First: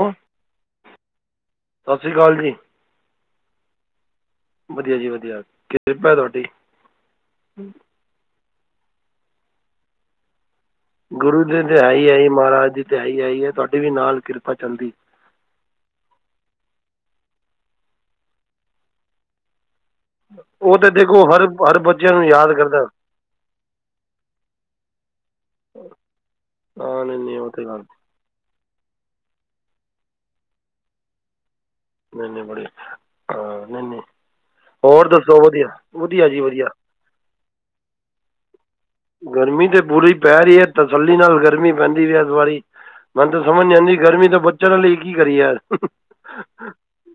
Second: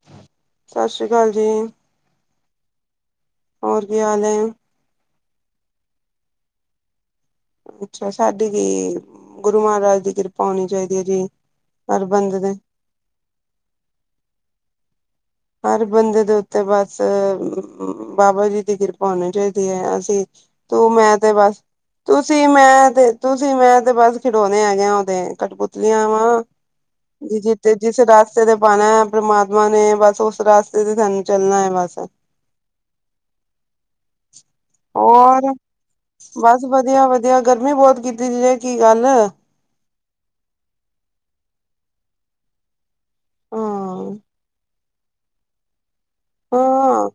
ਹੋ? ਸਤਿ ਸ੍ਰੀ ਅਕਾਲ ਜੀ। ਸਤਿ ਸ਼੍ਰੀ ਅਕਾਲ ਜੀ ਹੋਰ ਕੀ ਹਾਲ ਹੈ। ਵਧੀਆ ਜੀ ਕਿਰਪਾ ਤੁਹਾਡੀ। ਅੱਛਾ, ਸਾਡੀੇ ਵੀ ਗੁਰੂ ਮਹਾਰਾਜ ਦੀ ਕਿਰਪਾ। ਹੋਣੀ ਚਾਹੀਦੀ ਹੈ ਗੁਰੂ ਜੀ ਦੀ ਦਿਹਾ ਹਰ ਹੀ ਆਈ, ਬੰਦੇ ਦੇ ਮਹਾਰਾਜ ਜੀ ਦੀ ਤੇ ਹਾਈ ਆਈ ਹੈ। ਤੁਹਾਡੀ ਵੀ ਨਾਲ ਕਿਰਪਾ ਚੱਲਦੀ ਹਰ ਬੰਦੇ ਦੇ ਉੱਤੇ, ਬਸ ਬਾਬਾ ਜੀ ਦੀ ਕਿਰਪਾ ਹੋਣੀ ਚਾਹੀਦੀ ਹੈ। ਸੀ ਉਹ ਤੂੰ, ਮੈਂ, ਦੇਖੋ ਤੇ ਹਰ ਬਸ। ਹਰ ਬੱਚਿਆਂ ਨੂੰ ਤੁਸੀਂ ਯਾਦ ਕਰਦਾ ਮੈਂ ਤੇ, ਤੁਸੀਂ ਮੈਂ ਤੇ, ਬਸ ਖਿਡੌਣੇ ਹੈਗੇ ਉਹਦੇ ਕਟਪੁਤਲੀਆਂ ਵਾ ਹਾਂ ਨਹੀਂ ਜੀ, ਨਹੀਂ ਉਹ ਜੀ, ਤੇ ਗੱਲ ਜਿਸ ਰਸਤੇ ਤੇ ਪਾਉਣਾ ਪ੍ਰਮਾਤਮਾ ਨੇ ਬਸ ਉਸ ਰਸਤੇ ਤੇ ਸਾਨੂੰ ਚੱਲਣਾ ਹੈ। ਬਸ ਨਈ ਨਈ ਬੜੀ ਅਹ ਨਈ ਨਈ ਹੋਰ ਬਸ, ਵਧੀਆ ਵਧੀਆ ਗਰਮੀ ਬਹੁਤ ਕੀਤੀ ਜੈ। ਗਰਮੀ ਤੇ ਪੂਰੀ ਪੈ ਰਹੀ ਹੈ, ਤਸੱਲੀ ਨਾਲ ਗਰਮੀ ਪੈਂਦੀ ਪਈ ਇਸ ਵਾਰੀ। ਮੈਨੂੰ ਤੇ ਸਮਝ ਨਹੀਂ ਆਂਦੀ ਹਾਂ ਗਰਮੀ ਤੋਂ ਬੱਚਣ ਲਈ ਕਿ ਕਰੀਏ ਯਾਰ। ਹਾਂ,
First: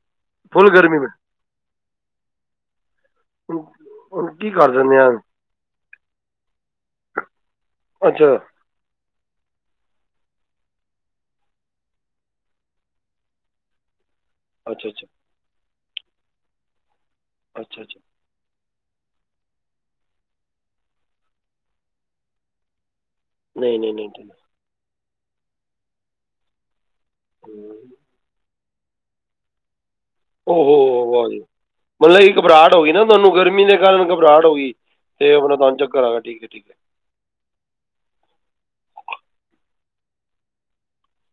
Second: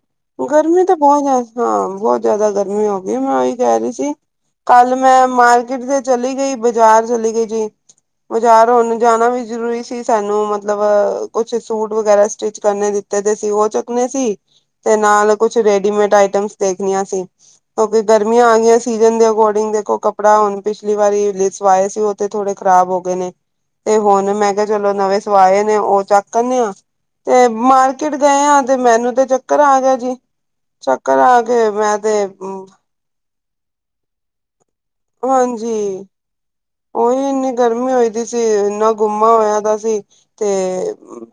ਫੁੱਲ ਗਰਮੀ ਤਾਂ ਮੈਂ ਬਹੁਤ, ਹਾਂ ਬਹੁਤ ਜ਼ਿਆਦਾ ਗਰਮੀ ਹੋ। ਮੈਂ, ਉਹੀ ਹੁਣ ਕਹਿ ਰਹੀ ਸੀ, ਹੁਣ ਕੀ ਕਰ ਕੱਲ ਦਿੰਦੇ ਆ ਮੈਂ ਮਾਰਕੀਟ ਤੇ ਚਲੀ ਗਈ। ਬਾਜ਼ਾਰ ਚਲੀ ਗਏ ਜੀ ਅੱਛਾ ਬਾਜ਼ਾਰ ਹੋਣ ਜਾਣਾ ਵੀ, ਜਰੂਰੀ ਸੀ ਸਾਨੂੰ, ਮਤਲਬ ਕੁਛ ਸੂਟ ਵਗੈਰਾ ਸਟਿਚ ਕਰਨੇ ਦਿੱਤੇ ਦੇ ਸੀ ਉਹ ਚੁੱਕਣੇ ਸੀ। ਅੱਛਾ ਤੇ ਅੱਛਾ ਨਾਲ ਕੁਛ ਰੇਡੀਮੇਡ ਆਈਟਮਸ, ਦੇਖਣੀਆਂ ਸੀ, ਅੱਛਾ ਅੱਛਾ ਕਿਉਂਕਿ ਗਰਮੀਆਂ ਆ ਗਈਆਂ ਸੀ। ਸੀਜਨ ਦੇ ਅਕੋਰਡਿੰਗ ਦੇਖੋ, ਕਪੜਾ ਪਿੱਛਲੀ ਵਾਰੀ ਸਿਲਵਾਏ ਸੀ ਉਹ ਤੇ ਥੋੜੇ ਖ਼ਰਾਬ ਹੋ ਗਏ। ਨੇ, ਨਹੀਂ ਨਹੀਂ ਤੇ ਨਹੀਂ ਨਹੀਂ। ਹੁਣ ਮੈਂ ਕਿਹਾ, ਚਲੋ ਨਵੇਂ ਸਵਾਏ ਨੇ ਉਹ ਚੱਕ ਆਨੇ ਆ, ਤੇ, ਹਮ। ਮਾਰਕਿਟ ਗਏ ਆ ਤੇ ਮੈਨੂੰ, ਤੇ ਚੱਕਰ ਆ ਗਿਆ ਜੀ। ਚੱਕਰ ਹੋ ਆ ਕੇ ਮੈਂ ਤੇ ਮਤਲਬ, ਘਬਰਾਹਟ ਹੋ ਗਈ ਨਾ ਤੁਹਾਨੂੰ ਗਰਮੀ ਗਰਮੀ ਦੇ ਕਾਰਨ ਘਬਰਾਹਟ ਹੋ ਗਈ, ਤੇ ਆਪਣਾ ਤੁਹਾਨੂੰ ਚੱਕਰ ਹਾਂਜੀ ਆ ਠੀਕ ਹੈ ਠੀਕ ਹੈ। ਉਹੀ ਇੰਨੀ ਗਰਮੀ ਹੋਈ ਦੀ ਸੀ ਇੰਨਾ ਗੁੰਮਾ ਹੋਇਆ ਦਾ ਸੀ ਤੇ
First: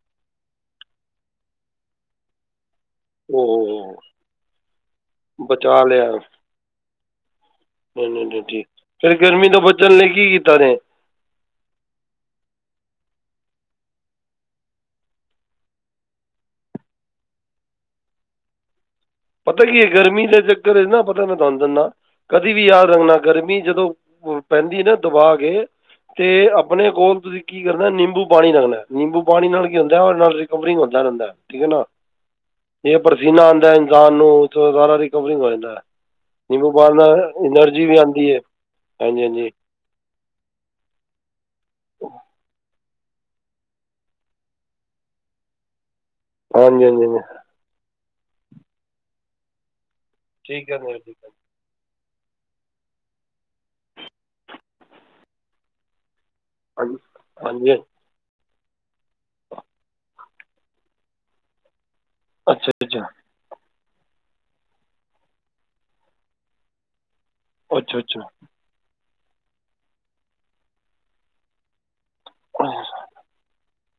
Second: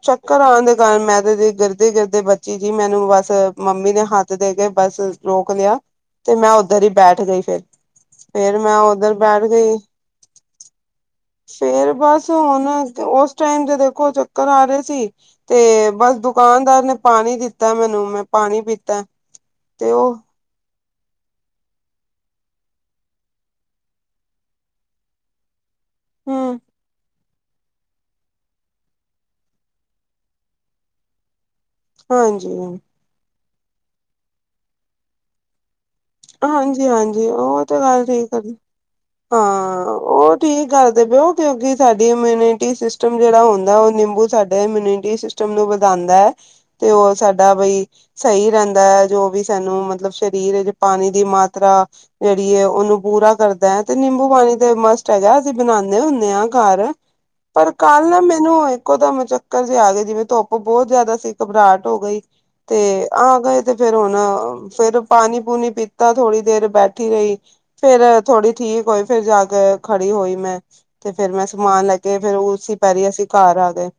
ਚੱਕਰ ਆ ਦੇ, ਕਾਰਨ ਮੈਂ ਤੇ ਗਿਰਦੇ-ਗਿਰਦੇ ਬੱਚੀ। ਜੀ ਮੈਨੂੰ ਬਸ ਓ ਹੋ ਮੰਮੀ ਨੇ ਹੋ ਹੱਥ ਦੇ ਕੇ ਬਸ ਰੋਕ ਲਿਆ ਬਚਾ ਤੇ ਮੈਂ ਉੱਧਰ ਹੀ ਬੈਠ ਗਈ ਫਿਰ। ਨਹੀਂ-ਨਹੀਂ ਫੇਰ ਮੈਂ ਉੱਧਰ ਠੀਕਫਿਰ ਬੈਠ ਗਰਮੀ ਤੋਂ ਗਈ ਬਚਣ ਲਈ ਕੀ ਕੀਤਾ ਨੇ। ਫੇਰ ਬਸ ਹੁਣ ਉਸ ਟਾਈਮ ਦੇ ਦੇਖੋ ਚੱਕਰ ਆ ਰਹੇ ਸੀ ਤੇ ਬਸ ਦੁਕਾਨਦਾਰ ਨੇ ਪਾਣੀ ਦਿੱਤਾ ਮੈਨੂੰ, ਤੇ ਮੈਂ ਪਾਣੀ ਪੀਤਾ। ਪਤਾ ਕੀ ਹੈ ਤੇ ਉਹ ਗਰਮੀ ਦਾ ਘਰੇ ਨਾ ਪਤਾ, ਮੈਂ ਤੁਹਾਨੂੰ ਦਿੰਦਾ ਕਦੀ ਵੀ ਯਾਦ ਰੱਖਣਾ ਗਰਮੀ ਜਦੋਂ ਪੈਂਦੀ ਨਾ ਦਬਾ ਕੇ ਤੇ, ਹਮ ਆਪਣੇ ਕੋਲ ਤੁਸੀਂ ਕੀ ਕਰਨਾ ਨਿੰਬੂ ਪਾਣੀ ਰੱਖਣਾ ਹੈ ਨਿੰਬੂ ਪਾਣੀ ਨਾਲ ਕੀ ਹੁੰਦਾ, ਉਹਦੇ ਨਾਲ ਰਿਕਵਰਿੰਗ ਹੁੰਦਾ ਰਹਿੰਦਾ ਹਾਂਜੀ। ਜਿਨਾ ਆਦਾ ਇਨਸਾਨ ਨੂੰ, ਸਾਰਾ ਰਿਕਵਰਿੰਗ ਹੋ ਜਾਂਦਾ ਹੈ। ਨਿੰਬੂ ਪਾਣੀ ਨਾਲ ਹਾਂਜੀ-ਹਾਂਜੀ ਉਹ ਤੇ ਐਨਰਜੀ ਵੀ ਗੱਲ ਆਉਂਦੀ ਠੀਕ ਹੈ ਜੀ। ਹਾਂਜੀ ਹਾਂਜੀ ਹਾਂ, ਉਹ ਠੀਕ ਕਰਦੇ ਪਏ ਐ ਤੇ ਅੱਗੇ ਸਾਡੀ ਇਮਿਨਿਟੀ ਸਟਮ ਜਿਹੜਾ ਹੁੰਦਾ ਉਹ ਨਿੰਬੂ ਸਾਡੇ ਇਮਿਊਨਿਟੀ ਸਿਸਟਮ ਨੂੰ ਆਦਾ ਹੈ ਹਾਂਜੀ ਤੇ ਹਾਂਜੀ ਉਹ ਹਾਂਜੀ ਸਾਡਾ ਬਈ ਸਹੀ ਰਹਿੰਦਾ ਹੈ ਜੋ ਵੀ ਸਾਨੂੰ ਮਤਲਬ ਸਰੀਰ ਠੀਕ ਹੈ ਜੀ ਪਾਣੀ ਠੀਕ ਦੀ ਹੈ ਮਾਤਰਾ ਜਿਹੜੀ ਉਹਨੂੰ ਪੂਰਾ ਕਰਦਾ ਹੈ ਤੇ ਨਿੰਬੂ ਪਾਣੀ ਤੇ ਮਸਟ ਹੈਗਾ ਅਸੀਂ ਬਣਾਦੇ ਹੁੰਦੇ। ਘਰ ਹਾਂਜੀ ਪਰ ਹਾਂਜੀ ਕੱਲ ਮੈਨੂੰ ਮੈਨੂੰ ਇੱਕੋ ਤਾਂ ਮੁ ਚੱਕਰ ਜੇ ਆ ਗਏ ਜਿਵੇਂ ਧੁੱਪ ਬਹੁਤ ਜਿਆਦਾ ਸੀ ਘਬਰਾਹਟ ਹੋ ਗਈ ਅੱਛਾ ਅੱਛਾ ਤੇ ਆ ਗਏ ਤੇ ਫੇਰ ਹੁਣ ਫੇਰ ਪਾਣੀ ਪੂਣੀ ਪੀਤਾ ਥੋੜ੍ਹੀ ਦੇਰ ਬੈਠੀ ਰਹੀ ਅੱਛਾ ਫੇਰ ਅੱਛਾ ਥੋੜੀ ਠੀਕ ਹੋਈ। ਫੇਰ ਜਾ ਕੇ ਖੜੀ ਹੋਈ ਮੈਂ ਤੇ ਫੇਰ ਮੈਂ ਸਮਾਨ ਲੈ ਕੇ ਕੇ ਫੇਰ ਉਸ ਪੈਰੀ ਅਸੀਂ ਘਰ ਆ ਗਏ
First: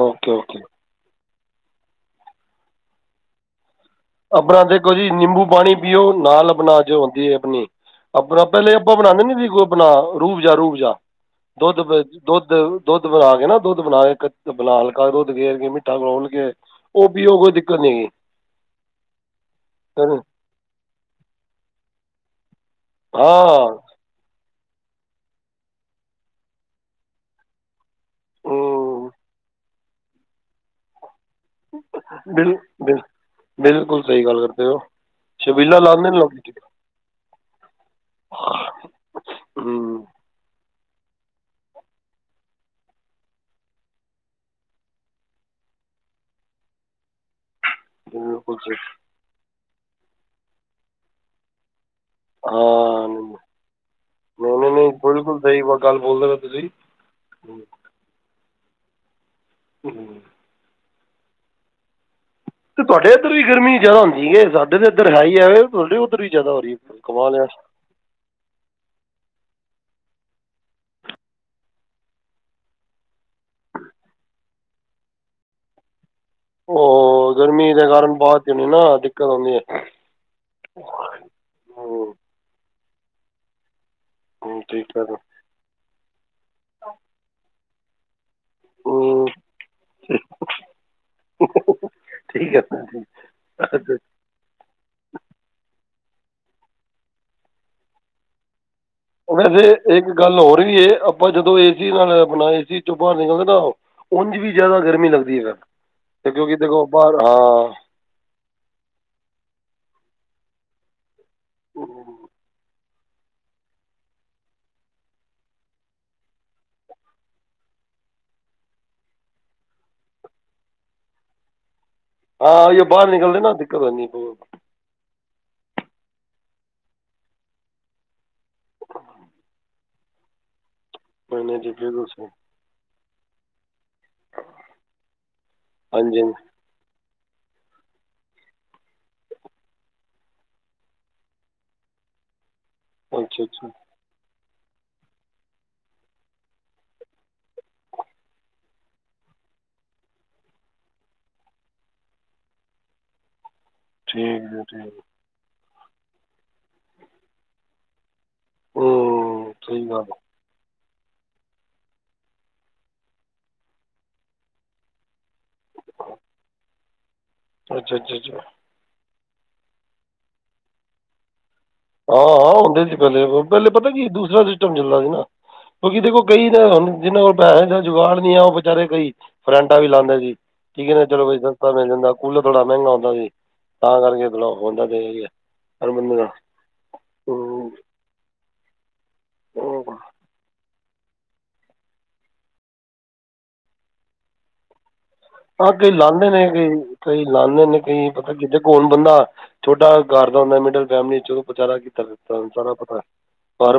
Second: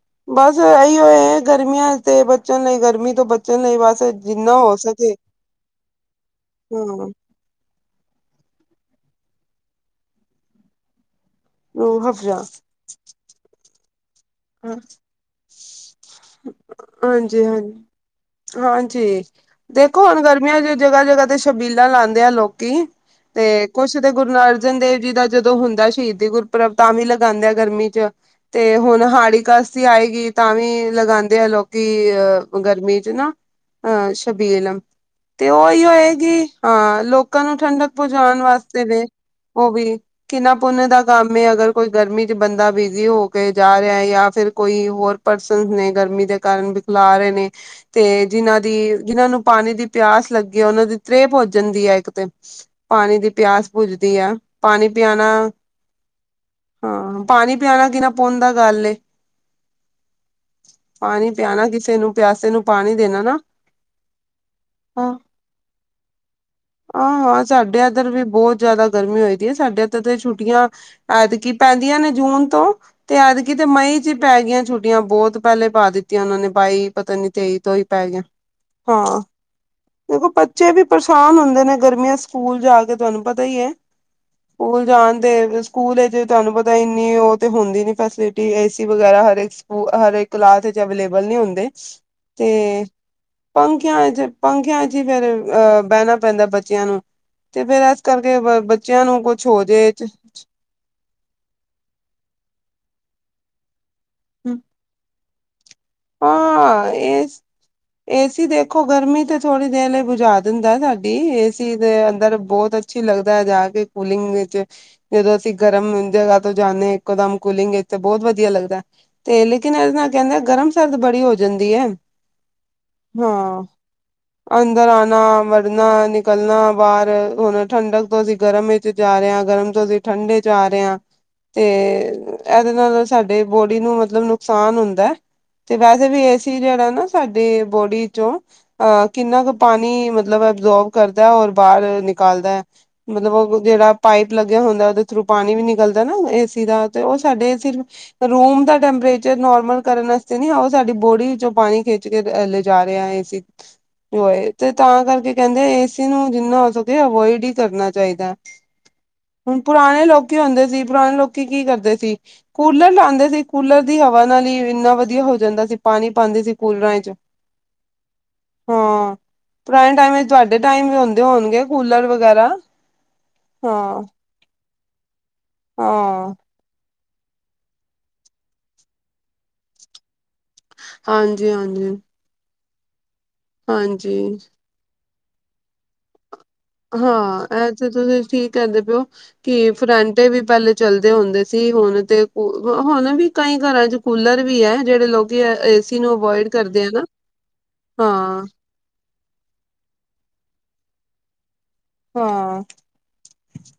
ਓਕੇ ਬਸ ਓਕੇ ਇਹੀ ਉਹ ਗਰਮੀਆਂ ਤੇ ਬਚਨ ਲਈ ਗਰਮੀ ਤੋਂ ਬਚਨ ਲਈ ਬਸ ਜਿੰਨਾ ਆਪਣਾ ਹੋ ਦੇਖੋ ਜੀ ਸਕੇ ਨਿੰਬੂ ਪਾਣੀ ਪੀਓ। ਨਾਲ ਆਪਣਾ ਜੋੇ ਹਾਂ ਹੁੰਦੀ ਹੈ ਆਪਣੀ ਆਪਣਾ ਪਹਿਲੇ ਆਪਾਂ ਬਣਾਦੇ ਨੀ ਸੀ ਕੋਈ ਆਪਣਾ ਰੂਬਜਾ ਰੂਬ ਜਾ ਰੂਹ ਅਫਜ਼ਾ ਦੁੱਧ-ਦੁੱਧ-ਦੁੱਧ ਬਣਾ ਕੇ ਨਾ ਦੁੱਧ ਬਣਾ ਕੇ ਤੇ ਬੁਲਾਲ ਕਰ ਰੁਧ ਗਰ ਕੇ ਮਿੱਠਾ ਖੋਲ ਕੇ ਉਹ ਵੀ ਉਹ ਕੋਈ ਦਿੱਕਤ ਨੀ ਜ ਦੇਖੋ ਹੁਣ ਗਰਮੀਆਂ ਚ ਜਗ੍ਹਾ-ਜਗ੍ਹਾ ਤੇ ਸ਼ਛਬੀਲਾ ਲਾਦੇ ਆ ਲੋਕ ਕੀ ਤੇ ਹਾਂ ਕੁਛ ਤੇ ਗੁਰੂ ਅਰਜਨ ਦੇਵ ਜੀ ਦਾ ਜਦੋਂ ਹੁੰਦਾ ਸ਼ਹੀਦੀ ਗੁਰਪੁਰਬ ਤਾਂ ਵੀ ਲਗਾਦੇ ਆ ਗਰਮੀ ਚ ਤੇ ਹੁਣ ਹੂੰ ਸ ਆਏਗੀ ਤਾਂ ਵੀ ਲਗਾਦੀ ਦੇ ਲਓ ਕਿ ਬਿਲ ਅਹ ਗਰਮੀ ਬਿਲ ਚ ਨਾ ਬਿਲਕੁਲ ਅਹ ਸਹੀ ਗੱਲ ਕਰਦੇ ਹੋ ਛਬੀਲਮ ਤੇ ਛਬੀਲਾ ਉਹੀ ਲਾਉਂਦੇ ਨੇ ਲੋਕ ਹੋਏਗੀ ਹਾਂ ਲੋਕਾਂ ਨੂੰ ਠੰਡਕ ਪਹੁੰਚਾਉਣ ਵਾਸਤੇ ਵੀ ਉਹ ਵੀ ਹੂੰ ਕਿੰਨਾ ਪੁੰਨ ਦਾ ਕੰਮ ਅਗਰ ਕੋਈ ਗਰਮੀ ਚ ਬੰਦਾ ਬਿਜ਼ੀ ਹੋ ਕੇ ਜਾ ਰਿਹਾ ਜਾਂ ਫਿਰ ਕੋਈ ਹੋਰ ਪਰਸਨ ਨੇ ਗਰਮੀ ਦੇ ਕਾਰਨ ਬਿਖਲਾ ਰਹੇ ਨੇ ਤੇ ਬਿਲਕੁਲ ਜਿਨਾਂ ਸਹੀ ਦੀ ਜਿਹਨਾਂ ਨੂੰ ਪਾਣੀ ਦੀ ਪਿਆਸ ਲੱਗੀ ਹੈ ਉਹਨਾਂ ਦੀ ਤ੍ਰੇਹ ਭੋਜਣ ਦੀ ਹੈ ਤੇ ਹਾਂ ਪਾਣੀ ਦੀ ਨਹੀਂ ਪਿਆਸ ਭੁਜਦੀ ਆ, ਨਹੀਂ ਪਾਣੀ ਨਹੀਂ ਪਿਆਣਾ ਬਿਲਕੁਲ ਸਹੀ ਬ ਗੱਲ ਬੋਲਦੇ ਪਏ ਤੁਸੀਂ ਹਾਂ, ਪਾਣੀ ਪਿਆਣਾ ਕਿਨਾ ਪੁਨ ਦਾ ਗੱਲ ਏ। ਹਮ ਪਾਣੀ ਪਿਆਣਾ ਕਿਸੇ ਨੂੰ ਪਿਆਸੇ ਨੂੰ ਤੇ ਪਾਣੀ ਤੁਹਾਡੇ ਦੇਣਾ ਇੱਧਰ ਨਾ ਵੀ ਗਰਮੀ ਜ਼ਿਆਦਾ ਹੁੰਦੀ ਹੈ। ਸਾਡੇ ਤੇ ਇੱਧਰ ਹੈ ਹੀ ਆਵੇ, ਤੁਹਾਡੇ ਉੱਧਰ ਵੀ ਜ਼ਿਆਦਾ ਹੋ ਰਹੀ ਹੈ। ਆਹ ਕਮਾਲ -ਹਾਂ, ਹੈ ਸਾਡੇ ਏਧਰ ਵੀ ਬਹੁਤ ਜ਼ਿਆਦਾ ਗਰਮੀ ਹੋਏ ਦੀ ਹੈ। ਸਾਡੇ ਤੋਂ ਤੇ ਛੁੱਟੀਆਂ ਐਤਕੀ ਪੈਂਦੀਆਂ ਨੇ ਜੂਨ ਤੋਂ, ਤੇ ਐਦਕੀ ਤੇ ਮਈ 'ਚ ਹੀ ਪੈ ਗਈਆਂ। ਛੁੱਟੀਆਂ ਬਹੁਤ ਪਹਿਲੇ ਪਾ ਦਿੱਤੀਆਂ। ਉਹਨਾਂ ਨੇ ਬਾਈ ਪਤਾ ਨੀ ਉਹ ਤੇਈ ਗਰਮੀ ਤੋਂ ਹੀ ਦੇ ਪੈ ਕਾਰਨ ਗਿਆ, ਬਾਅਦ 'ਚ ਨਹੀਂ ਨਾ ਦਿੱਕਤ ਹਾਂ। ਆਉਂਦੀ ਹੈ ਦੇਖੋ ਬੱਚੇ ਵੀ ਪਰੇਸ਼ਾਨ ਹੁੰਦੇ ਨੇ ਹੂੰ ਗਰਮੀਆਂ ਸਕੂਲ ਜਾ ਕੇ ਤੁਹਾਨੂੰ ਪਤਾ ਹੀ ਹੈ। ਹੂੰ, ਸਕੂਲ ਠੀਕ ਹੈ ਜਾਣ ਤੇ ਸਕੂਲ ਤੁਹਾਨੂੰ ਪਤਾ ਇੰਨੀ ਉਹ ਤੇ ਹੁੰਦੀ ਨੀ ਫੈਸ ਏਸੀ ਵਗੈਰਾ ਹੂੰ ਹਰੇਕ ਸਕੂਲ, ਹਰੇਕ ਕਲਾਸ ਵਿਚ ਅਵੇਲੇਬਲ ਨੀ ਹੁੰਦੇ। ਤੇ ਠੀਕ ਹੈ ਅੱਛਾ ਪੰਖਿਆ ਚ ਪੰਖਿਆ ਚ ਫੇਰ ਅਹ ਬੈਨਾ ਪੈਂਦਾ ਬੱਚਿਆਂ ਨੂੰ ਤੇ ਫੇਰ ਇਸ ਕਰਕੇ ਬੱਚਿਆਂ ਨੂੰ ਕੁਛ ਹੋ ਵੈਸੇ ਜੇ ਇੱਕ ਗੱਲ ਹੋਰ ਵੀ ਇਹ ਆਪਾਂ ਜਦੋਂ ਏ ਸੀ ਨਾਲ ਆਪਣਾ ਏ ਸੀ ਚੋਂ ਬਾਹਰ ਨਿਕਲਦੇ ਨਾ ਉਝ ਵੀ ਜ਼ਿਆਦਾ ਗਰਮੀ ਲੱਗਦੀ ਹੈ। ਤੇ ਕਿਉਂਕਿ ਦੇਖੋ ਹਾਂਾਂ ਬਾਹਰ ਏ- ਹਾਂ ਏਸੀ ਦੇਖੋ ਗਰਮੀ ਤੇ ਥੋੜੀ ਦੇਰ ਲਈ ਬੁਝਾ ਦਿੰਦਾ ਸਾਡੀ, ਏ ਸੀ ਦੇ ਅੰਦਰ ਬਹੁਤ ਅਛੀ ਲੱਗਦਾ ਹੈ ਜਾ ਕੇ ਕੂਲਿੰਗ ਵਿੱਚ ਜਦੋਂ ਅਸੀਂ ਗਰਮ ਜਗ੍ਹਾ ਤੋਂ ਜਾਨੇ ਹਾਂ ਇੱਕੋ ਦਮ ਕੂਲਿੰਗ ਵਿੱਚ ਤੇ ਬਹੁਤ ਵਧੀਆ ਲੱਗਦਾ ਐ, ਤੇ ਲੇਕਿਨ ਇਹਦੇ ਨਾਲ ਕਹਿੰਦੇ ਆ ਗਰਮ -ਸਰਦ ਬੜੀ ਹੋ ਜਾਂਦੀ ਹੈ। ਹਾਂ ਇਹ ਬਾਹਰ ਨਿਕਲਦੇ ਨਾ ਹਾਂ, ਦਿੱਕਤ ਆਉਂਦੀ ਹੈ ਬਹੁਤ ਅੰਦਰ ਆਣਾ ਵੜਨਾ- ਨਿਕਲਣਾ ਬਾਹਰ ਹੁਣ ਠੰਡਕ ਤੋਂ ਅਸੀਂ ਗਰਮ ਵਿੱਚ ਜਾ ਰਹੇ ਹਾਂ ਗਰਮ ਤੋਂ ਅਸੀਂ ਠੰਡੇ ਚ ਜਾ ਰਿਹਾ ਮੈਨੇ ਤੇ ਡਿੱਗੇ ਤੁਸੀਂ ਇਹਦੇ ਨਾਲ ਸਾਡੇ ਬੋਡੀ ਨੂੰ ਮਤਲਬ ਨੁਕਸਾਨ ਹੁੰਦਾ। ਤੇ ਵੈਸੇ ਹਾਂਜੀ ਵੀ ਹਾਂਜੀ ਏ ਸੀ ਜਿਹੜਾ ਨਾ ਸਾਡੇ ਬੋਡੀ ਚੋਂ ਅਹ ਕਿੰਨਾ ਕੁ ਪਾਣੀ ਮਤਲਬ ਐਬਜੋਰਬ ਕਰਦਾ ਔਰ ਬਾਹਰ ਨਿਕ ਨਿਕਾਲਦਾ ਹੈ। ਮਤਲਬ ਅੱਛਾ ਉਹ ਅੱਛਾ ਜਿਹੜਾ ਪਾਈਪ ਲੱਗਿਆ ਹੁੰਦਾ ਉਹਦੇ ਥਰੂ ਪਾਣੀ ਵੀ ਨਿਕਲਦਾ ਨਾ ਏ ਸੀ ਦਾ ਤੇ ਉਹ ਸਾਡੇ ਸਿਰਫ ਰੂਮ ਦਾ ਟੈਂਪਰੇਚਰ ਨੋਰਮਲ ਕਰਨ ਵਾਸਤੇ ਨ ਉਹ ਸਾਡੀ ਬੋਡੀ ਚੋਂ ਪਾਣੀ ਖਿੱਚ ਕੇ ਲਿਜਾ ਰਿਹਾ ਹੈ ਸੀ ਠੀਕ ਹੋਏ ਜੀ ਤੇ ਠੀਕ ਤਾਂ ਕਰਕੇ ਕਹਿੰਦੇ ਏਸੀ ਨੂੰ ਜਿੰਨਾ ਹੋ ਸਕੇ ਅਵੋਇਡ ਹੀ ਕਰਨਾ ਚਾਹੀਦਾ ਐ। ਹੂੰ ਹੁਣ ਸਹੀ ਗੱਲ ਪੁਰਾਣੇ ਲੋਕੀ ਹੁੰਦੇ ਸੀ ਪੁਰਾਣੇ ਲੋਕੀ ਕੀ ਕਰਦੇ ਸੀ ਕੂਲਰ ਲਾਉਂਦੇ ਸੀ, ਕੂਲਰ ਦੀ ਹਵਾ ਨਾਲ ਹੀ, ਇੰਨਾ ਵਧੀਆ ਵਧੀਆ ਹੋ ਜਾਂਦਾ ਸੀ ਪਾਣੀ ਪਾਉਂਦੇ ਸੀ ਕੂਲਰਾਂ 'ਚ ਅ ਜ ਜ ਜ ਹਾਂ ਪੁਰਾਣੇ ਟਾਈਮ ਵਿੱਚ ਤੁਹਾਡੇ ਟਾਈਮ ਵੀ ਹੁੰਦੇ ਹੋਣਗੇ। ਕੂਲਰ ਹਾਂ ਵਗੈਰਾ -ਹਾਂ ਹੁੰਦੇ ਸੀ ਪਹਿਲੇ, ਪਹਿਲੇ ਪਤਾ ਹਾਂ ਕੀ ਦੂਸਰਾ ਸਿਸਟਮ ਚੱਲਦਾ ਸੀ ਨਾ। ਕਿਉਂਕਿ ਦੇਖੋ ਹਾਂ ਕਈ ਨਾ ਹਣ ਜਿਹਨਾਂ ਕੋਲ ਪੈਸੇ ਦਾ ਜੁਗਾੜ ਨਹੀਂ ਆ, ਉਹ ਵਿਚਾਰੇ ਕਈ ਫਰੈਂਟਾਂ ਵੀ ਲਾਉਂਦੇ ਸੀ। ਠੀਕ ਹੈ ਨਾ ਚਲੋ ਬਈ ਹਾਂਜੀ ਸਸਤਾ ਮਿਲ ਹਾਂਜੀ ਜਾਂਦਾ ਕੂਲਰ ਥੋੜਾ ਮਹਿੰਗਾ ਹੁੰਦਾ ਸੀ ਤਾਂ ਹਾਂਜੀ ਕਰਕੇ ਹੁੰਦਾ ਤੇ ਅਰ ਬੰਧਗਾ ਹਾਂ ਐਸੇ ਤੁਸੀਂ ਠੀਕ ਕਹਿੰਦੇ ਪਓ ਕਿ ਫਰੈਂਟੇ ਵੀ ਪਹਿਲੇ ਚੱਲਦੇ ਹੁੰਦੇ ਸੀ ਹੁਣ ਤੇ ਹੁਣ ਵੀ ਕਈ ਘਰਾਂ ਚ ਕੂਲਰ ਵੀ ਹੈ, ਜਿਹੜੇ ਲੋਕ ਹਾਂ ਕਈ ਲਾਉਦੇ ਨੇ ਕਈ -ਕਈ ਲਾਉਂਦੇ ਨੇ ਕਈ ਪਤਾ ਹਾਂ ਕਿਦ ਕੋ ਹੁਣ ਬੰਦਾ ਛੋਟਾ ਘਰ ਮਿਡਲ ਫੈਮਲੀ ਚੋਂ ਤੁਹਾਨੂੰ ਸਾਰਾ ਪਤਾ ਹੈ।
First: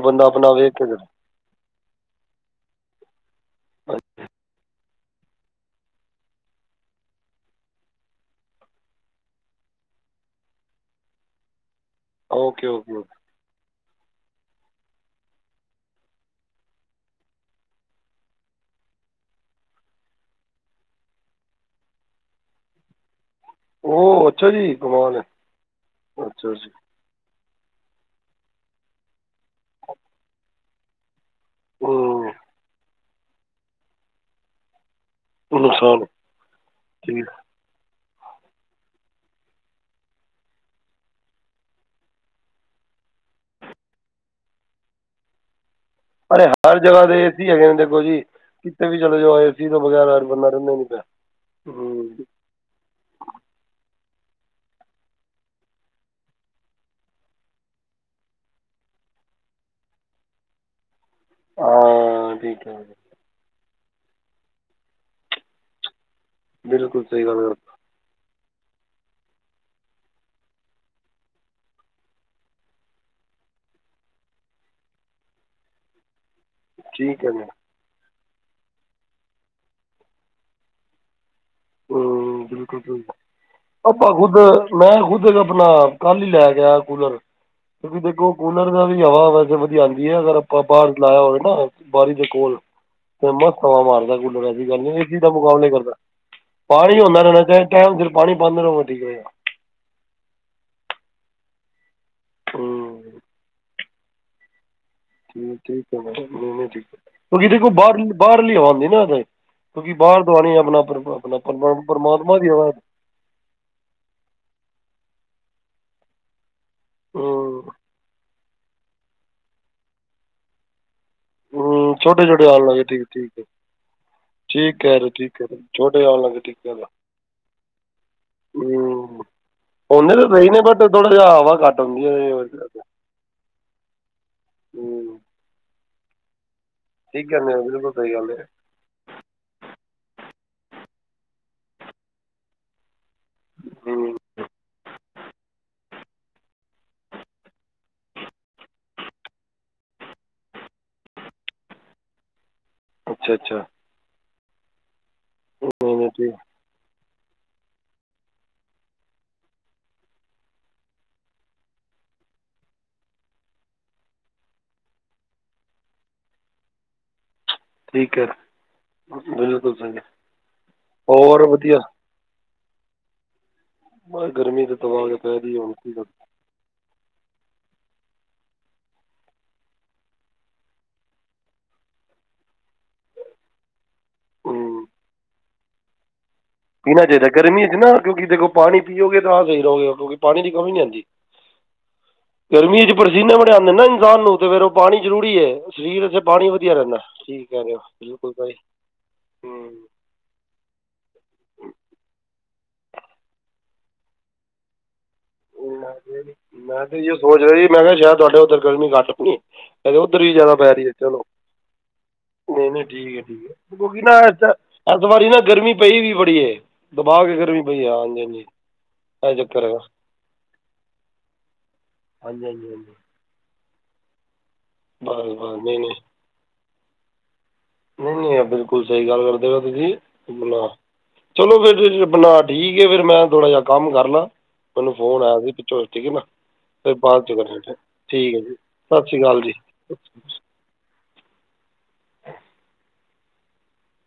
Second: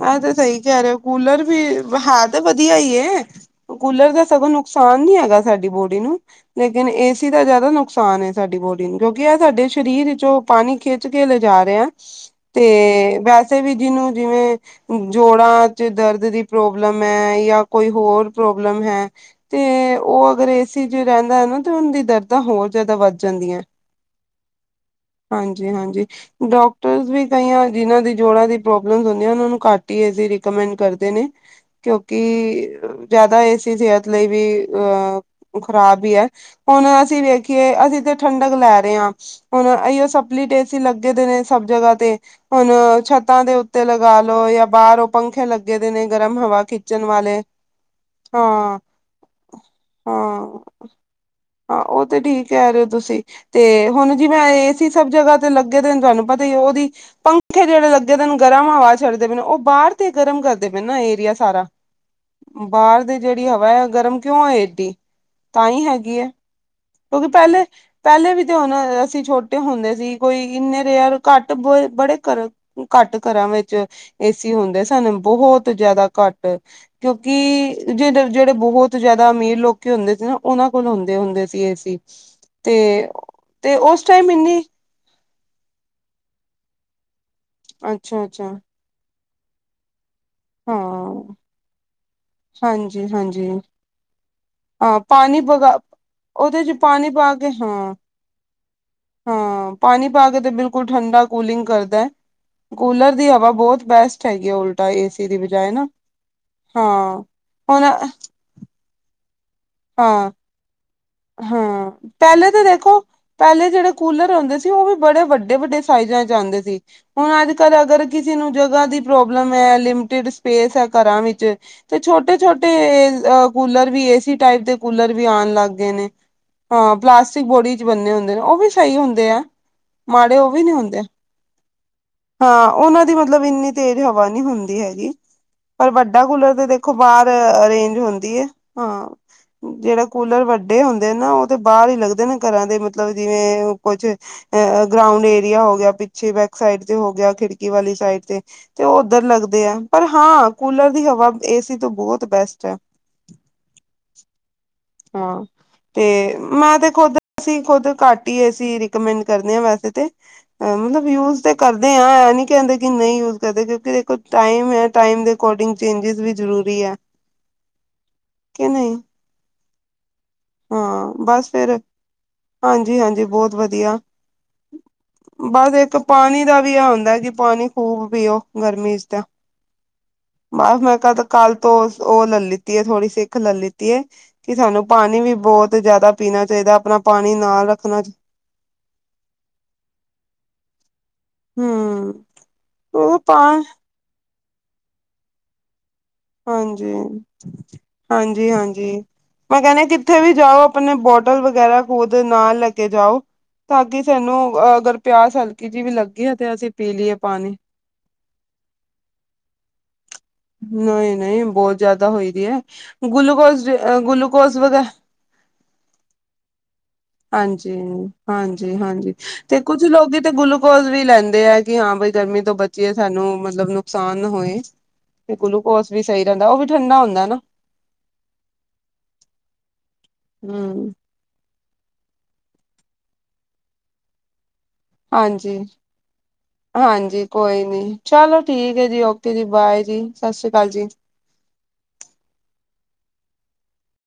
ਆਹ ਤੇ ਸਹੀ ਕਹਿ ਰਹੇ ਹੋ ਕੂਲਰ ਵੀ ਹਾਂ ਤੇ ਵਧੀਆ ਈ ਏ। ਕੂਲਰ ਦਾ ਸਗੋਂ ਨੁਕਸਾਨ ਨੀ ਹੈਗਾ ਸਾਡੀ ਬੋਡੀ ਨੂੰ ਲੇਕਿਨ ਏਸੀ ਦਾ ਜਿਆਦਾ ਨੁਕਸਾਨ ਸਾਡੀ ਬੋਡੀ ਨੂੰ ਕਿਉਂਕਿ ਇਹ ਸਾਡੇ ਸਰੀਰ ਜੋ ਪਾਣੀ ਖਿੱਚ ਕੇ ਲਿਜਾ ਰਿਹਾ ਹੈ ਓਕੇ -ਓਕੇ ਓਕੇ ਵੈਸੇ ਵੀ ਜਿਹਨੂੰ ਜਿਵੇਂ ਜੋੜਾਂ 'ਚ ਦਰਦ ਦੀ ਪ੍ਰੋਬਲਮ ਹੈ ਜਾਂ ਕੋਈ ਹੋਰ ਪ੍ਰੋਬਲਮ ਹੈ, ਤੇ ਔ ਅਗਰ ਏ ਸੀ ਚ ਰਹਿੰਦਾ ਹੈ ਨਾ, ਤੇ ਉਹਨਾਂ ਦੀ ਦਰਦਾਂ ਹੋਰ ਜ਼ਿਆਦਾ ਵੱਧ ਜਾਂਦੀਆਂ, ਉਹ ਅੱਛਾ ਜੀ ਕਮਾਲ ਹੈ ਹਾਂਜੀ ਹਾਂਜੀ, ਅੱਛਾ ਜੀ ਡਾਕਟਰਸ ਵੀ ਕਈਆਂ ਜਿਨ੍ਹਾਂ ਦੀ ਜੋੜਾਂ ਦੀ ਪ੍ਰੋਬਲਮ ਹੁੰਦੀਆਂ ਉਹਨਾਂ ਨੂੰ ਘੱਟ ਹੀ ਏ ਸੀਂ, ਰਿਕਮੈਂਡ ਕਰਦੇ ਨੇ ਹੂੰ ਕਿਉਂਕਿ ਜ਼ਿਆਦਾ ਏ ਸੀ, ਸਿਹਤ ਲਈ ਵੀ ਅਹ ਔ ਖ਼ਰਾਬ ਨੁਕਸਾਨ ਹੀ ਹੈ, ਹੁਣ ਅਸੀਂ ਠੀਕ ਵੇਖੀਏ ਅਸੀਂ ਤੇ ਠੰਡਕ ਲੈ ਰਹੇ ਆਂ, ਹੁਣ ਇਓ ਸਪਲਿਟ ਏਸੀ ਲੱਗੇ ਦੇ ਨੇ ਸਭ ਜਗ੍ਹਾ ਤੇ ਹੁਣ ਛੱਤਾਂ ਦੇ ਉੱਤੇ ਲਗਾ ਲੋ, ਜਾਂ ਬਾਹਰ ਉਹ ਪੰਖੇ ਲੱਗੇ ਦੇ ਨੇ ਗਰਮ ਪਰ ਹਵਾ ਹਰ ਖਿੱਚਣ ਜਗ੍ਹਾ ਦੇ ਵਾਲੇ ਏਸੀ ਹੈਗੇ ਨੇ, ਦੇਖੋ ਜੀ ਹਾਂ ਕਿਤੇ ਵੀ ਚਲੇੋ ਜਾ ਏ ਸੀ ਤੋਂ ਬਗੈਰ ਬੰਦਾ ਹਾਂ ਰਹਿੰਦਾ ਹੋ ਗਯਾ। ਹਾਂ, ਉਹ ਤੇ ਠੀਕ ਕਹਿ ਰਹੇ ਹੋ, ਤੁਸੀਂ ਤੇ ਹੁਣ ਜਿਵੇਂ ਏ ਸੀ ਸਭ ਜਗ੍ਹਾ ਤੇ ਲੱਗੇ ਦੇ ਨ, ਤੁਹਾਨੂੰ ਪਤਾ ਹੀ ਉਹਦੀ ਪਿੱਖੇ ਜਿਹੜੇ ਲੱਗੇ ਦੇ ਨ, ਔ ਗਰਮ ਹਵਾ ਛੱਡਦੇ ਪਏ ਨ, ਔ ਬਾਹਰ ਤੇ ਗਰਮ ਕਰਦੇ ਪਏ ਨਾ, ਇਹ ਵਦੀਆਂ ਸਾਰਾ ਹਾਂ ਠੀਕ ਹੈ ਬਾਹਰ ਦੀ ਜਿਹੜੀ ਹਵਾ ਹੈ ਗਰਮ ਕਿਉਂ ਹੋਏ ਏਡੀ, ਤਾਂ ਹੀ ਹੈਗੀ ਹੈ ਬਿਲਕੁਲ ਸਹੀ ਕਿਉਂਕਿ ਗੱਲ ਹੈ ਪਹਿਲੇ ਪਹਿਲੇ ਵੀ ਹੁਣ ਅਸੀਂ ਛੋਟੇ ਹੁੰਦੇ ਸੀ, ਕੋਈ ਇੰਨੇ ਰੇਅਰ ਘੱਟ ਬ ਬੜੇ ਘਰ ਘੱਟ ਘਰਾਂ ਵਿੱਚ ਏ ਸੀ ਹੁੰਦੇ ਸਨ, ਬਹੁਤ ਜਿਆਦਾ ਘੱਟ ਠੀਕ ਹੈ ਜੀ ਕਿਉਂਕਿ ਜੇ ਜਿਹੜੇ ਬਹੁਤ ਜਿਆਦਾ ਅਮੀਰ ਲੋਕ ਹੁੰਦੇ ਸੀ ਨਾ, ਉਹਨਾਂ ਕੋਲ ਹੁੰਦੇ ਹੁੰਦੇ ਏ ਸੀ, ਹੂੰ ਬਿਲਕੁਲ ਸਹੀ ਤੇ ਤੇ ਉਸ ਆਪਾਂ ਟਾਈਮ ਖੁਦ ਇਨੀ ਮੈਂ ਖੁਦ ਇੱਕ ਆਪਣਾ ਕੱਲ ਹੀ ਲੈ ਗਿਆ ਕੂਲਰ ਕਿਉਂਕਿ ਅੱਛਾ ਦੇਖੋ ਅੱਛਾ ਕੂਲਰ ਦਾ ਵੀ ਹਵਾ ਵੈਸੇ ਵਧੀਆ ਅਗਰ ਆਪਾਂ ਬਾਹਰ ਲਾਇਆ ਹਾਂ ਹੋਵੇ ਨਾ, ਬਾਰੀ ਦੇ ਕੋਲ ਹਾਂਜੀ ਤੇ ਹਾਂਜੀ ਮਸਤ ਹਵਾ ਮਾਰਦਾ ਕੂਲਰ, ਐਸੀ ਗੱਲ ਨਹੀ ਐ, ਹਾਂ ਏ ਸੀ ਦਾ ਪਾਣੀ ਮੁਕਾਬਲੇ ਈ ਬਗਾ ਕਰਦਾ। ਉਹਦੇ ਚ ਪਾਣੀ ਹੁੰਦਾ ਪਾ ਰਹਿਣਾ ਕੇ ਚਾਹੇ ਹਾਂ, ਟਾਈਮ ਸਿਰ ਪਾਣੀ ਪਾਉਂਦੇ ਰਹੋ ਠੀਕ ਰਹੇਗਾ ਹਾਂ ਪਾਣੀ ਪਾ ਕੇ ਤੇ ਬਿਲਕੁਲ ਠੰਡਾ ਕੂਲਿੰਗ ਕਰਦਾ, ਕੂਲਰ ਹੂੰ ਦੀ ਹਵਾ ਬਹੁਤ ਬੈਸਟ ਹੈਗੀ ਆ ਉਲਟਾ ਏ ਸੀ ਠੀਕ ਹੈ ਮ ਠੀਕ, ਕਿਉਂਕਿ ਦੇਖੋ ਹੁਣ ਬਾਹਰਲੀ ਬਾਹਰਲੀ ਹਵਾਂ ਆਂਦੀ ਹੈ ਨਾ ਕਿਉਂਕਿ ਬਾਹਰ ਹਾਂ ਤੋਂ ਆਣੀ ਆਪਣਾ ਪਰ- ਆਪਣਾ ਪਰਮਾ- ਹਾਂ, ਪਰਮਾਤਮਾ ਦੀ ਪਹਿਲੇ ਤਾਂ ਹਵਾ ਦੇਖੋ ਪਹਿਲੇ ਜਿਹੜੇ ਕੂਲਰ ਹੁੰਦੇ ਸੀ ਉਹ ਵੀ ਬੜੇ ਵੱਡੇ ਵੱਡੇ ਸਾਈਜ਼ਾਂ ਚ ਆਂਦੇ ਸੀ, ਹੁਣ ਅੱਜ ਹੂੰ ਕੱਲ੍ਹ ਅਗਰ ਕਿਸੇ ਨੂੰ ਜਗਹ ਦੀ ਪ੍ਰੋਬਲਮ ਹੈ, ਲਿਮਿਟਡ ਸਪੇਸ ਹੈ। ਘਰਾਂ ਵਿੱਚ ਹੂੰ ਤੇ ਛੋਟੇ ਛੋਟੇ ਆਉਣ ਲੱਗੇ ਠੀਕ ਠੀਕ ਹੈ ਕੂਲਰ ਵੀ, ਏ ਸੀ ਟਾਈਪ ਠੀਕ ਦੇ ਕਹਿ ਰਹੇ ਕੂਲਰ ਵੀ ਠੀਕ ਕਹਿ ਆ‌ਨ ਰਹੇ ਲੱਗ ਗਏ ਛੋਟੇ ਨੇ ਆਉਣ ਲੱਗੇ ਠੀਕ ਕਹਿ ਹਾਂ, ਪਲਾਸਟਿਕ ਬੋਡੀ ਚ ਬੰਨੇ ਹੁੰਦੇ ਨੇ, ਉਹ ਰਹੇ ਵੀ ਸਹੀ ਹੂੰ ਹੁੰਦੇ ਆ। ਉਹਨੇ ਤਾਂ ਮਾੜੇ ਸਹੀ ਉਹ ਨੇ ਵੀ ਨੀ ਬਟ ਹੁੰਦੇ, ਥੋੜਾ ਜਿਹਾ ਹਵਾ ਘੱਟ ਹੁੰਦੀ ਹੈ ਇਹ ਹੋਰ ਕੀ ਹਾਂ ਗੱਲ ਉਹਨਾਂ ਦੀ ਮਤਲਬ ਇੰਨੀ ਤੇਜ਼ ਹਵਾ ਨੀ ਹੁੰਦੀ। ਹੈ। ਹੈਗੀ, ਹੂੰ ਪਰ ਵੱਡਾ ਕੂਲਰ ਤੇ ਦੇਖੋ ਬਾਹਰ ਠੀਕ ਕਹਿੰਦੇ ਹੋ ਬਿਲਕੁਲ ਅਰੇਂਜ ਸਹੀ ਗੱਲ ਹੁੰਦੀ ਹੈ, ਹਾਂ। ਜਿਹੜਾ ਕੂਲਰ ਵੱਡੇ ਹੁੰਦੇ ਨੇ ਨਾ, ਔ ਤੇ ਬਾਹਰ ਹੀ ਲੱਗਦੇ ਨੇ ਘਰਾਂ ਦੇ ਮਤਲਬ ਜਿਵੇਂ ਕੁਛ ਹੂੰ ਅ ਗਰਾਉਂਡ ਏਰੀਆ ਹੋ ਗਿਆ ਪਿੱਛੇ ਬੈਕ ਸਾਈਡ ਤੇ ਹੋ ਗਿਆ, ਖਿੜਕੀ ਵਾਲੀ ਸਾਈਡ ਤੇ, ਤੇ ਉਹ ਉੱਧਰ ਲੱਗਦੇ ਆ, ਪਰ ਹਾਂ ਕੂਲਰ ਦੀ ਹਵ ਅਬ ਏ ਸੀ ਤੋਂ ਬਹੁਤ ਬੈਸਟ ਹੈ। ਅੱਛਾ ਅੱਛਾ। ਹਾਂ, ਨਹੀਂ ਤੇ ਨਹੀਂ ਠੀਕ ਮੈਂ ਤੇ ਖੁੱਦ। ਅਸੀਂ ਖੁਦ ਘੱਟ ਹੀ ਏ ਸੀਂ ਰਿਕਮੈਂਡ ਕਰਦੇ ਹਾਂ ਵੈਸੇ ਤੇ, ਮਤਲਬ ਯੂਜ ਤੇ ਕਰਦੇ ਹਾਂ। ਨੀ ਕਹਿੰਦੇ ਕਿ ਨਹੀਂ ਯੂਜ ਕਰਦੇ, ਕਿਉਂਕਿ ਦੇਖੋ ਟਾਈਮ ਹੈ, ਟਾਈਮ ਦੇ ਅਕੋਰਡਿੰਗ ਚੇਂਜਿਸ ਵੀ ਜ਼ਰੂਰੀ ਹੈ। [inaudible] ਠੀਕ ਹੈ ਕਿ ਨਹੀਂ ਮਿਲੋ ਤੋ ਦਸਾਂਗੇ। ਹਾਂ ਬਸ ਫਿਰ ਹਾਂਜੀ ਹਾਂਜੀ ਬਹੁਤ ਵਧੀਆ। ਬਸ ਗਰਮੀ ਤਾਂ ਤਬਾਹ ਕੇ ਪੈ ਰਹੀ ਹੈ ਹੁਣ ਬਸ ਕੀ ਇੱਕ ਕਰ ਪਾਣੀ ਦਾ ਵੀ ਆ ਹੁੰਦਾ ਹੈ, ਕਿ ਪਾਣੀ ਖ਼ੂਬ ਪੀਓ, ਗਰਮੀ ਚ ਤਾਂ ਬਸ ਮੈਂ ਕ ਕੱਲ ਤੋਂ ਔ ਲੈ ਲਤੀ ਹੈ, ਥੋੜੀ ਸਿੱਖ ਲੈ ਲਿੱਤੀ ਹੈ, ਕਿ ਹੂੰ ਸਾਨੂੰ ਪਾਣੀ ਵੀ ਬਹੁਤ ਜਿਆਦਾ ਪੀਣਾ ਚਾਹੀਦਾ ਗਰਮੀ ਚ ਨਾ ਕਿਉਂਕਿ ਦੇਖੋ ਪਾਣੀ ਪੀਓਗੇ ਤਾਂ ਆਹ ਸਹੀ ਰਹੋਗੇ, ਕਿਉਂਕਿ ਪਾਣੀ ਦੀ ਕਮੀ ਨਹੀਂ ਆਂਦੀ। ਹੂ ਗਰਮੀ ਚ ਪਸੀਨੇ ਬੜੇ ਆਉਂਦੇ ਨਾ ਇਨਸਾਨ ਨੂੰ, ਤੇ ਫੇਰ ਉਹ ਪਾਣੀ ਜ਼ਰੂਰੀ ਹੈ। ਸਰੀਰ ਚ ਪਾਣੀ ਵਧੀਆ ਹਾਂਜੀ, ਰਹਿੰਦਾ। ਕੀ ਕਹਿ ਰਹੇ ਹੋ ਬਿਲਕੁਲ ਹਾਂਜੀ, ਭਾਈ ਹਾਂਜੀ। ਮੈਂ ਹੂੰ ਕਹਿੰਦੀ ਕਿੱਥੇ ਵੀ ਜਾਓ ਆਪਨੀ, ਬੋਟ ਟਲ ਵਗੈਰਾ ਖੁਦ ਨਾਲ ਲੈ ਕੇ ਜਾਓ, ਤਾਂ ਕਿ ਸਾਨੂੰ ਅਗਰ ਪਿਆਸ ਹਲਕੀ ਜਿਹੀ ਵੀ ਲੱਗੀ ਹੈ ਅਸੀਂ ਮੈਂ ਪੀ ਤੇ ਲਈਏ ਸੋਚ ਪਾਣੀ। ਰਇਹਾ, ਮੈਂ ਕਿਹਾ ਸ਼ਾਇਦ ਤੁਹਾਡੇ ਉਧਰ ਗਰਮੀ ਘੱਟ ਹੋਣੀ ਏ, ਉਧਰ ਵੀ ਜਿਆਦਾ ਪੈ ਰਈ ਏ, ਨਹੀਂ, ਚਲੋ ਨਹੀਂ ਬਹੁਤ ਜ਼ਿਆਦਾ ਹੋਈ ਦੀ ਇਥ ਹੈ ਨਹੀਂ ਨਹੀਂ ਠੀਕ ਏ ਠੀਕ ਗਲੂਕੋਜ਼ ਹੈ ਨਾ ਗਲੂਕੋਜ਼ ਵਗੈਰਾ ਇ ਬਾਰੀ ਨਾ ਗਰਮੀ ਪਈ ਵੀ ਬੜੀ ਏ। ਹਾਂਜੀ, ਹਾਂਜੀ, ਹਾਂਜੀ ਇਹ ਤੇ ਚੱਕਰ ਹੈਗਾ ਕੁੱਝ ਲੋਕ ਤੇ ਗਲੂਕੋਜ ਵੀ ਲੈਂਦੇ ਆ ਕਿ, ਹਾਂ ਬਈ ਗਰਮੀ ਹਾਂਜੀ ਤੋਂ ਹਾਂਜੀ ਬਚੀਏ ਹਾਂਜੀ ਸਾਨੂੰ, ਮਤਲਬ ਨੁਕਸਾਨ ਨਾ ਹੋਏ। ਬਸ ਤੇ ਬਸ ਨਹੀਂ ਨਹੀਂ ਗਲੂਕੋਸ ਵੀ ਸਈ ਰਹਿੰਦਾ, ਓ ਵੀ ਠੰਡਾ ਹੁੰਦੈ ਨਾ। ਨਹੀਂ ਨਹੀਂ ਯ ਬਿਲਕੁਲ ਸਹੀ ਗੱਲ ਕਰਦੇ ਤੁਸੀਂ, ਹੂੰ, ਚਲੋ ਫਿਰ ਫ ਬਣਾ ਠੀਕ ਏ ਫੇਰ ਮੈਂ ਥੋੜਾ ਜਿਹਾ ਕੰਮ ਕਰ ਲਾ, ਮੈਨੂੰ ਫੋਨ ਆਇਆ ਸੀ ਹਾਂਜੀ। ਵਿੱਚੋ ਠੀਕ ਹੈ ਨਾ। ਫਿਰ ਹਾਂਜੀ ਬਾਅਦ ਚ ਕਰ ਕੋਈ ਨੀ ਠੀਕ ਚਲੋ ਹੈ, ਜੀ ਸਤਿ ਸ੍ਰੀ ਓਕੇ ਅਕਾਲ ਜੀ। ਬਾਏ ਸਤਿ ਸ੍ਰੀ ਅਕਾਲ ਜੀ